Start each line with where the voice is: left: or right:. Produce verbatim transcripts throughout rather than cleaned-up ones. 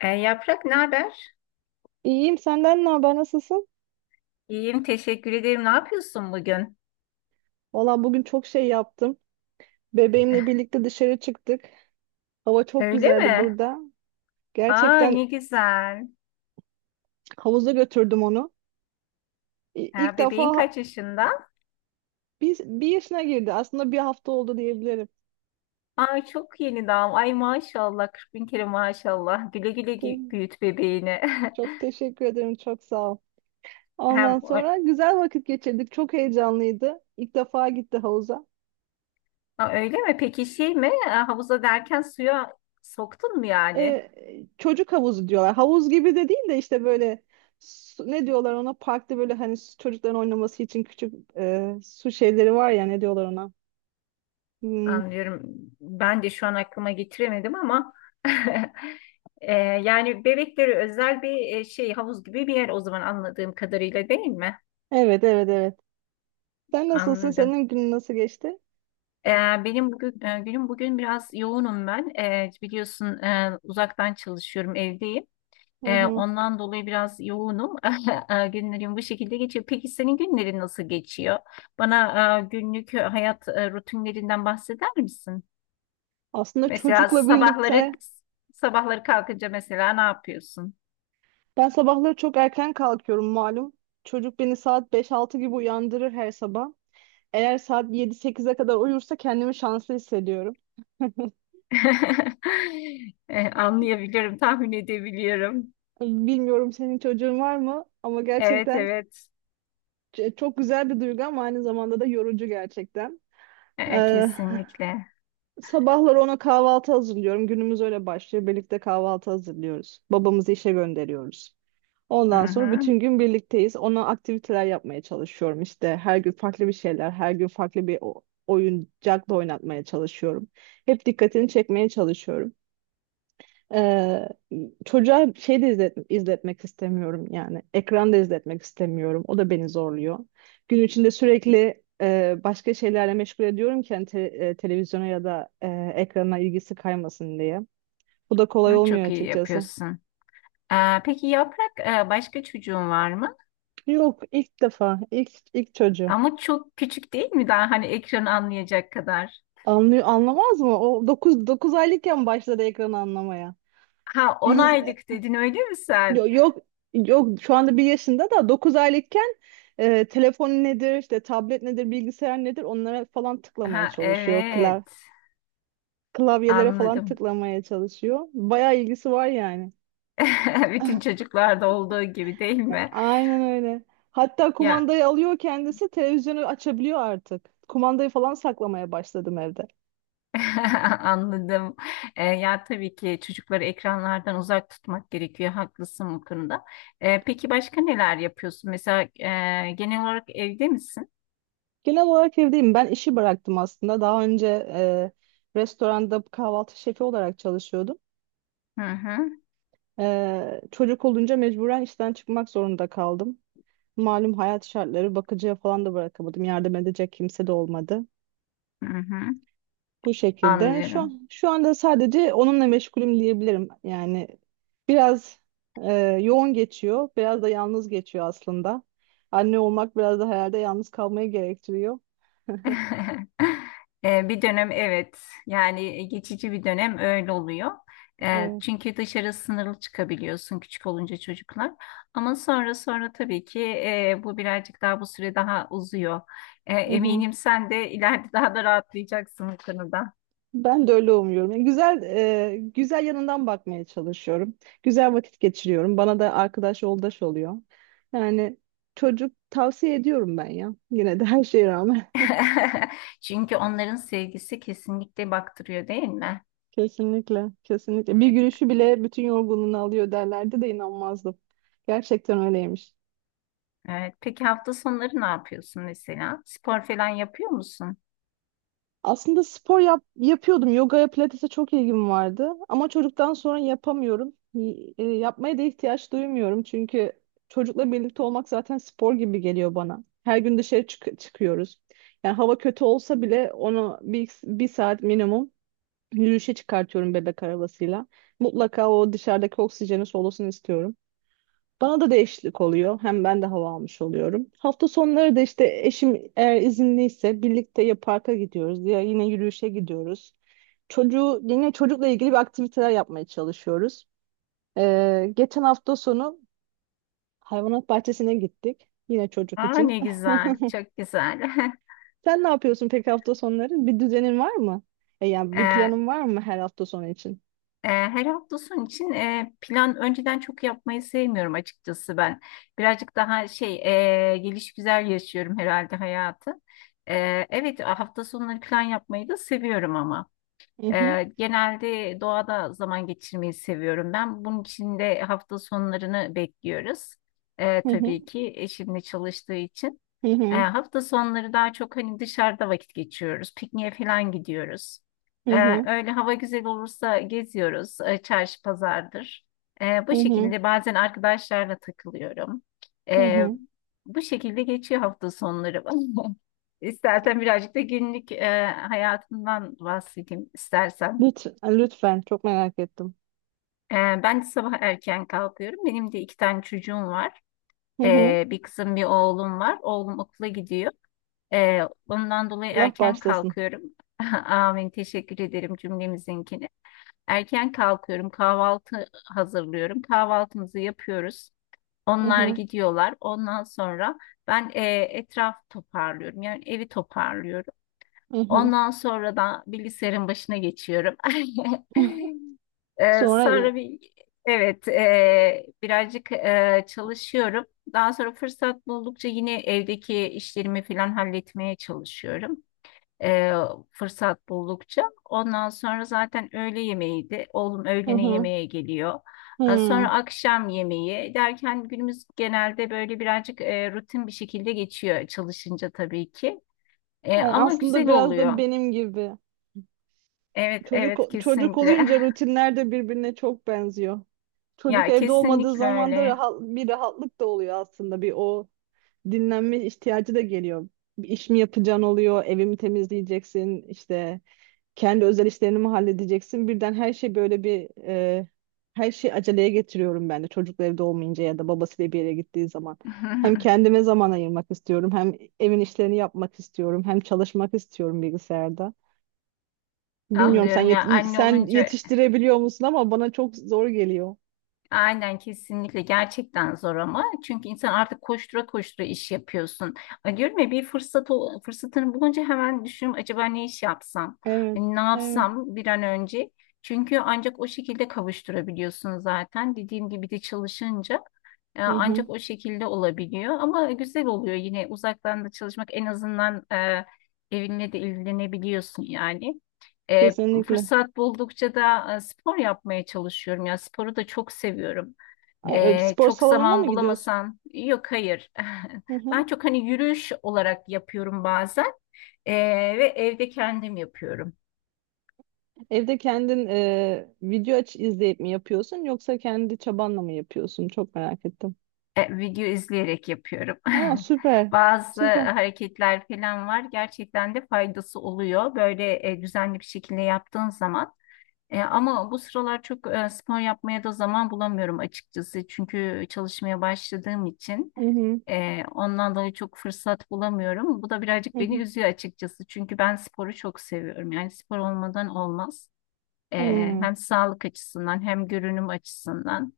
left: E, Yaprak ne haber?
right: İyiyim, senden ne haber, nasılsın?
left: İyiyim, teşekkür ederim. Ne yapıyorsun bugün?
right: Valla bugün çok şey yaptım. Bebeğimle birlikte dışarı çıktık. Hava çok
left: Öyle
right: güzeldi
left: mi?
right: burada.
left: Aa,
right: Gerçekten
left: ne güzel.
right: havuza götürdüm onu. İ- İlk
left: Ha, bebeğin
right: defa
left: kaç yaşında?
right: bir, bir yaşına girdi. Aslında bir hafta oldu diyebilirim.
left: Aa, çok yeni daha. Ay maşallah, kırk bin kere maşallah. Güle güle, gü-
right: Te-
left: büyüt bebeğini.
right: Çok teşekkür ederim. Çok sağ ol. Ondan
left: Hem ö-
right: sonra güzel vakit geçirdik. Çok heyecanlıydı. İlk defa gitti havuza.
left: Aa, öyle mi? Peki şey mi? Aa, havuza derken suya soktun mu yani?
right: e, Çocuk havuzu diyorlar. Havuz gibi de değil de işte böyle su- ne diyorlar ona, parkta böyle hani su- çocukların oynaması için küçük e, su şeyleri var ya, ne diyorlar ona. Hmm,
left: Anlıyorum. Ben de şu an aklıma getiremedim ama. E, yani bebekleri özel bir, e, şey, havuz gibi bir yer, o zaman anladığım kadarıyla, değil mi?
right: Evet, evet, evet. Sen nasılsın?
left: Anladım.
right: Senin günün nasıl geçti?
left: Ee, benim bugün e, Günüm bugün biraz yoğunum ben. Ee, biliyorsun, e, uzaktan çalışıyorum, evdeyim.
right: Hı
left: Ee,
right: hı.
left: ondan dolayı biraz yoğunum. Ee, Günlerim bu şekilde geçiyor. Peki senin günlerin nasıl geçiyor? Bana e, günlük hayat e, rutinlerinden bahseder misin?
right: Aslında
left: Mesela
right: çocukla
left: sabahları
right: birlikte
left: sabahları kalkınca mesela ne yapıyorsun?
right: ben sabahları çok erken kalkıyorum malum. Çocuk beni saat beş altı gibi uyandırır her sabah. Eğer saat yedi sekize kadar uyursa kendimi şanslı hissediyorum.
left: Ee, anlayabiliyorum, tahmin edebiliyorum.
right: Bilmiyorum senin çocuğun var mı, ama
left: Evet,
right: gerçekten
left: evet.
right: Ç- çok güzel bir duygu ama aynı zamanda da yorucu gerçekten.
left: Ee,
right: Ee,
left: kesinlikle.
right: Sabahları ona kahvaltı hazırlıyorum. Günümüz öyle başlıyor. Birlikte kahvaltı hazırlıyoruz. Babamızı işe gönderiyoruz.
left: Hı
right: Ondan sonra
left: hı.
right: bütün gün birlikteyiz. Ona aktiviteler yapmaya çalışıyorum. İşte her gün farklı bir şeyler, her gün farklı bir o- oyuncakla oynatmaya çalışıyorum. Hep dikkatini çekmeye çalışıyorum. Ee, Çocuğa şey de izlet- izletmek istemiyorum yani. Ekran izletmek istemiyorum. O da beni zorluyor. Gün içinde sürekli e, başka şeylerle meşgul ediyorum ki hani te- e, televizyona ya da e, ekrana ilgisi kaymasın diye. Bu da kolay
left: Hı,
right: olmuyor
left: çok iyi
right: açıkçası.
left: yapıyorsun. Ee, peki Yaprak, e, başka çocuğun var mı?
right: Yok, ilk defa, ilk ilk çocuğu.
left: Ama çok küçük değil mi daha, hani ekranı anlayacak kadar?
right: Anlıyor, anlamaz mı? O dokuz 9 aylıkken başladı ekranı anlamaya.
left: Ha, 10 aylık dedin öyle mi
right: Yo-
left: sen?
right: Yok, yok, şu anda bir yaşında da dokuz aylıkken e, telefon nedir, işte tablet nedir, bilgisayar nedir, onlara falan tıklamaya
left: Ha,
right: çalışıyor, klav
left: evet,
right: klavyelere falan
left: anladım.
right: tıklamaya çalışıyor. Bayağı ilgisi var yani.
left: Bütün çocuklarda olduğu gibi değil
right: E,
left: mi?
right: Aynen öyle. Hatta
left: Ya,
right: kumandayı alıyor, kendisi televizyonu açabiliyor artık. Kumandayı falan saklamaya başladım evde.
left: anladım. Ee, ya, tabii ki çocukları ekranlardan uzak tutmak gerekiyor. Haklısın bu konuda. Ee, peki başka neler yapıyorsun? Mesela, e, genel olarak evde misin?
right: Genel olarak evdeyim. Ben işi bıraktım aslında. Daha önce e, restoranda kahvaltı şefi olarak çalışıyordum.
left: Hı hı,
right: Ee, çocuk olunca mecburen işten çıkmak zorunda kaldım. Malum hayat şartları, bakıcıya falan da bırakamadım. Yardım edecek kimse de olmadı.
left: hı hı.
right: Bu şekilde şu
left: Anlıyorum.
right: an şu anda sadece onunla meşgulüm diyebilirim. Yani biraz e, yoğun geçiyor, biraz da yalnız geçiyor aslında. Anne olmak biraz da herhalde yalnız kalmayı gerektiriyor.
left: E, Bir dönem, evet, yani, e, geçici bir dönem öyle oluyor. E,
right: Evet.
left: Çünkü dışarı sınırlı çıkabiliyorsun küçük olunca çocuklar. Ama sonra sonra tabii ki, e, bu birazcık daha bu süre daha uzuyor. E,
right: Hı hı.
left: Eminim sen de ileride daha da rahatlayacaksın bu konuda.
right: Ben de öyle umuyorum. Yani güzel e, güzel yanından bakmaya çalışıyorum. Güzel vakit geçiriyorum. Bana da arkadaş yoldaş oluyor. Yani çocuk tavsiye ediyorum ben ya. Yine de her şeye rağmen.
left: Çünkü onların sevgisi kesinlikle baktırıyor, değil mi?
right: Kesinlikle, kesinlikle. Bir gülüşü bile bütün yorgunluğunu alıyor derlerdi de inanmazdım. Gerçekten öyleymiş.
left: Evet. Peki hafta sonları ne yapıyorsun mesela? Spor falan yapıyor musun?
right: Aslında spor yap yapıyordum. Yogaya, pilatese çok ilgim vardı. Ama çocuktan sonra yapamıyorum. Y- e, yapmaya da ihtiyaç duymuyorum. Çünkü çocukla birlikte olmak zaten spor gibi geliyor bana. Her gün dışarı çık- çıkıyoruz. Yani hava kötü olsa bile onu bir, bir saat minimum yürüyüşe çıkartıyorum bebek arabasıyla. Mutlaka o dışarıdaki oksijeni solusun istiyorum. Bana da değişiklik oluyor. Hem ben de hava almış oluyorum. Hafta sonları da işte eşim eğer izinliyse birlikte ya parka gidiyoruz ya yine yürüyüşe gidiyoruz. Çocuğu yine çocukla ilgili bir aktiviteler yapmaya çalışıyoruz. Ee, geçen hafta sonu hayvanat bahçesine gittik. Yine çocuk
left: Aa,
right: için.
left: ne güzel, çok güzel.
right: Sen ne yapıyorsun peki hafta sonları? Bir düzenin var mı? E, yani bir
left: Ee,
right: planın var mı her hafta sonu için?
left: e, Her hafta sonu için e, plan önceden çok yapmayı sevmiyorum, açıkçası ben. Birazcık daha şey, e, geliş güzel yaşıyorum herhalde hayatı. Ee, evet, hafta sonları plan yapmayı da seviyorum ama.
right: Hı hı,
left: Ee, genelde doğada zaman geçirmeyi seviyorum ben. Bunun için de hafta sonlarını bekliyoruz. Ee,
right: hı
left: tabii
right: hı,
left: ki, eşimle çalıştığı için.
right: hı
left: Ee,
right: hı,
left: hafta sonları daha çok hani dışarıda vakit geçiriyoruz. Pikniğe falan gidiyoruz.
right: hı hı,
left: Ee, öyle, hava güzel olursa geziyoruz. Ee, çarşı pazardır. Ee,
right: hı
left: bu
right: hı.
left: şekilde bazen arkadaşlarla takılıyorum.
right: Hı
left: Ee,
right: hı.
left: Bu şekilde geçiyor hafta sonları. İstersen birazcık da günlük e, hayatımdan bahsedeyim istersen.
right: Lütfen, lütfen, çok merak ettim.
left: Ee, Ben de sabah erken kalkıyorum. Benim de iki tane çocuğum var. Ee, bir kızım, bir oğlum var. Oğlum okula gidiyor. Ee, Ondan dolayı
right: Allah
left: erken
right: başlasın.
left: kalkıyorum. Amin, teşekkür ederim cümlemizinkini. Erken kalkıyorum, kahvaltı hazırlıyorum. Kahvaltımızı yapıyoruz.
right: Hı
left: Onlar
right: hı,
left: gidiyorlar. Ondan sonra ben e, etraf toparlıyorum. Yani evi toparlıyorum.
right: hı hı.
left: Ondan sonra da bilgisayarın başına geçiyorum. Ee,
right: Sonra,
left: sonra
right: e,
left: bir, evet, e, birazcık e, çalışıyorum. Daha sonra fırsat buldukça yine evdeki işlerimi falan halletmeye çalışıyorum. Ee, Fırsat buldukça. Ondan sonra zaten öğle yemeğiydi. Oğlum
right: hı
left: öğlene
right: hı,
left: yemeğe geliyor. Ee, Sonra
right: hı.
left: akşam yemeği derken günümüz genelde böyle birazcık e, rutin bir şekilde geçiyor çalışınca tabii ki. E,
right: Ay,
left: ama
right: aslında
left: güzel
right: biraz da
left: oluyor.
right: benim gibi.
left: Evet,
right: Çocuk
left: evet,
right: çocuk
left: kesinlikle.
right: olunca rutinler de birbirine çok benziyor. Çocuk
left: Ya,
right: evde olmadığı
left: kesinlikle
right: zaman da
left: öyle.
right: rahat, bir rahatlık da oluyor aslında. Bir o dinlenme ihtiyacı da geliyor. Bir iş mi yapacaksın oluyor, evimi temizleyeceksin, işte kendi özel işlerini mi halledeceksin? Birden her şey böyle bir e, her şey aceleye getiriyorum ben de çocukla evde olmayınca ya da babasıyla bir yere gittiği zaman. Hem kendime zaman ayırmak istiyorum, hem evin işlerini yapmak istiyorum, hem çalışmak istiyorum bilgisayarda. Bilmiyorum sen
left: Anlıyorum,
right: yet-
left: ya
right: y-
left: anne
right: sen
left: olunca
right: yetiştirebiliyor musun, ama bana çok zor geliyor.
left: aynen kesinlikle gerçekten zor, ama çünkü insan artık koştura koştura iş yapıyorsun. Ay, diyorum ya, bir fırsat ol- fırsatını bulunca hemen düşünüyorum, acaba ne iş yapsam?
right: Evet,
left: Hani ne
right: evet.
left: yapsam bir an önce? Çünkü ancak o şekilde kavuşturabiliyorsun zaten. Dediğim gibi de çalışınca e,
right: Hı hı.
left: ancak o şekilde olabiliyor, ama güzel oluyor yine uzaktan da çalışmak, en azından e, evinle de ilgilenebiliyorsun yani. E,
right: Kesinlikle.
left: Fırsat buldukça da e, spor yapmaya çalışıyorum. Ya sporu da çok seviyorum.
right: A- e,
left: E,
right: Spor
left: çok
right: salonuna
left: zaman
right: mı gidiyorsun?
left: bulamasan, yok, hayır.
right: Hı
left: Ben
right: hı.
left: çok hani yürüyüş olarak yapıyorum bazen, E, ve evde kendim yapıyorum.
right: Evde kendin e, video aç izleyip mi yapıyorsun yoksa kendi çabanla mı yapıyorsun? Çok merak ettim.
left: E, video izleyerek yapıyorum.
right: Aa, süper.
left: Bazı
right: Süper.
left: hareketler falan var. Gerçekten de faydası oluyor, böyle e, düzenli bir şekilde yaptığın zaman. E, ama bu sıralar çok e, spor yapmaya da zaman bulamıyorum, açıkçası. Çünkü çalışmaya başladığım için.
right: Hı hı,
left: Ee, ondan dolayı çok fırsat bulamıyorum. Bu da birazcık
right: hı
left: beni
right: hı,
left: üzüyor, açıkçası. Çünkü ben sporu çok seviyorum. Yani spor olmadan olmaz. Ee,
right: hı.
left: Hem sağlık açısından, hem görünüm açısından.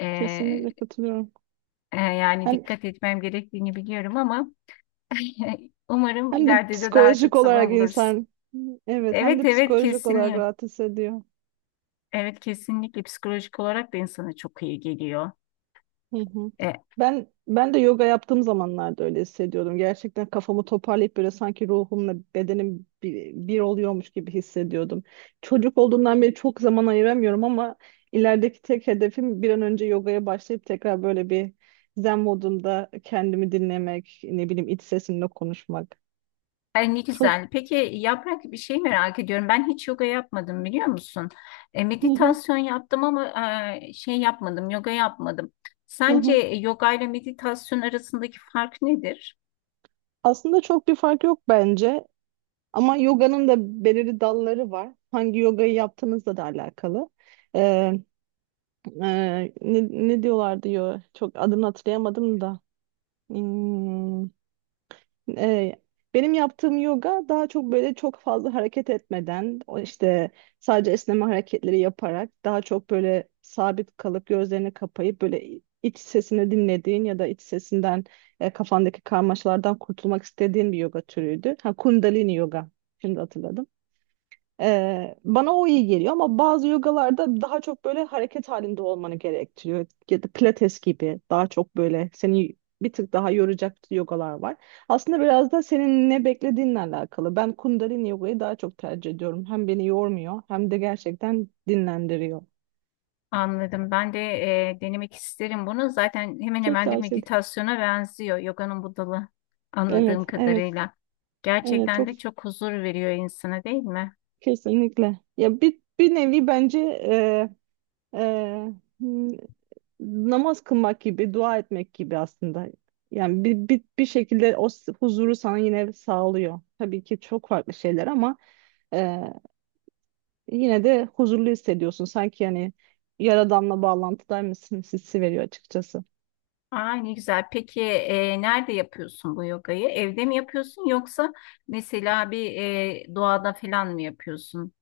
left: Ee,
right: Kesinlikle katılıyorum.
left: e, Yani
right: Hem
left: dikkat etmem gerektiğini biliyorum ama, umarım
right: hem de
left: ileride de daha
right: psikolojik
left: çok zaman
right: olarak
left: buluruz.
right: insan, evet, hem de
left: Evet, evet,
right: psikolojik olarak
left: kesinlikle.
right: rahat hissediyor.
left: Evet, kesinlikle psikolojik olarak da insana çok iyi geliyor.
right: Hı hı. Ben ben de yoga yaptığım zamanlarda öyle hissediyordum. Gerçekten kafamı toparlayıp böyle sanki ruhumla bedenim bir, bir oluyormuş gibi hissediyordum. Çocuk olduğumdan beri çok zaman ayıramıyorum, ama ilerideki tek hedefim bir an önce yogaya başlayıp tekrar böyle bir zen modunda kendimi dinlemek, ne bileyim iç sesimle konuşmak.
left: Ay, ne
right: Çok
left: güzel. Peki Yaprak, bir şey merak ediyorum. Ben hiç yoga yapmadım, biliyor musun? E,
right: Hı hı,
left: meditasyon yaptım, ama e, şey yapmadım, yoga yapmadım.
right: hı
left: Sence
right: hı.
left: yoga ile meditasyon arasındaki fark nedir?
right: Aslında çok bir fark yok bence, ama yoganın da belirli dalları var. Hangi yogayı yaptığınızla da alakalı. Ee, ne, ne diyorlar diyor. Çok adını hatırlayamadım da. Hmm, e, Benim yaptığım yoga daha çok böyle çok fazla hareket etmeden, o işte sadece esneme hareketleri yaparak daha çok böyle sabit kalıp gözlerini kapayıp böyle iç sesini dinlediğin ya da iç sesinden e, kafandaki karmaşalardan kurtulmak istediğin bir yoga türüydü. Ha, Kundalini yoga. Şimdi hatırladım. Ee, bana o iyi geliyor ama bazı yogalarda daha çok böyle hareket halinde olmanı gerektiriyor. Ya da pilates gibi daha çok böyle seni bir tık daha yoracak yogalar var. Aslında biraz da senin ne beklediğinle alakalı. Ben Kundalini yogayı daha çok tercih ediyorum. Hem beni yormuyor hem de gerçekten dinlendiriyor.
left: Anladım. Ben de e, denemek isterim bunu. Zaten hemen
right: Çok
left: hemen de
right: tavsiye ederim.
left: meditasyona benziyor yoganın bu dalı,
right: Evet,
left: anladığım
right: evet,
left: kadarıyla.
right: evet,
left: Gerçekten
right: çok
left: de çok huzur veriyor insana, değil mi?
right: kesinlikle. Ya bir, bir nevi bence e, e, namaz kılmak gibi, dua etmek gibi aslında. Yani bir, bir, bir şekilde o s- huzuru sana yine sağlıyor. Tabii ki çok farklı şeyler ama e, yine de huzurlu hissediyorsun. Sanki yani Yaradan'la bağlantıdaymışsın hissi veriyor açıkçası.
left: Aa, ne güzel. Peki, e, nerede yapıyorsun bu yogayı? Evde mi yapıyorsun, yoksa mesela bir, e, doğada falan mı yapıyorsun?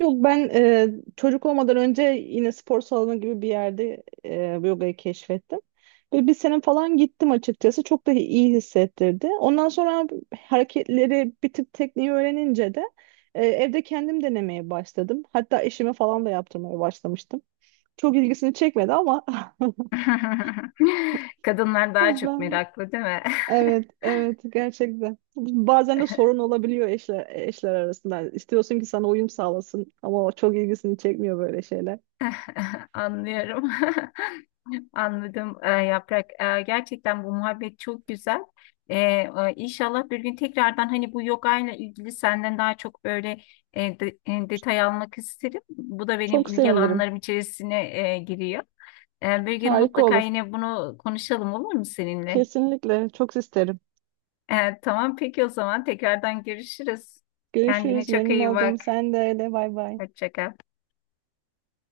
right: Yok, ben e, çocuk olmadan önce yine spor salonu gibi bir yerde e, yogayı keşfettim. Ve bir sene falan gittim açıkçası. Çok da iyi hissettirdi. Ondan sonra hareketleri bir tık tekniği öğrenince de e, evde kendim denemeye başladım. Hatta eşime falan da yaptırmaya başlamıştım. Çok ilgisini çekmedi ama.
left: Kadınlar daha çok
right: ben
left: meraklı, değil mi?
right: evet, evet, gerçekten. Bazen de sorun olabiliyor eşler eşler arasında. İstiyorsun ki sana uyum sağlasın ama o çok ilgisini çekmiyor böyle şeyler.
left: Anlıyorum. Anladım, e, Yaprak. E, gerçekten bu muhabbet çok güzel. E, e, İnşallah bir gün tekrardan hani bu yoga ile ilgili senden daha çok böyle e, de- e, detay almak isterim. Bu da benim
right: Çok
left: ilgi
right: sevinirim.
left: alanlarım içerisine e, giriyor. Ee, bir gün
right: Harika
left: mutlaka
right: olur.
left: yine bunu konuşalım, olur mu seninle?
right: Kesinlikle. Çok isterim.
left: Ee, tamam, peki, o zaman tekrardan görüşürüz. Kendine
right: Görüşürüz.
left: çok
right: Memnun
left: iyi
right: oldum.
left: bak.
right: Sen de öyle. Bay bay.
left: Hoşça kal.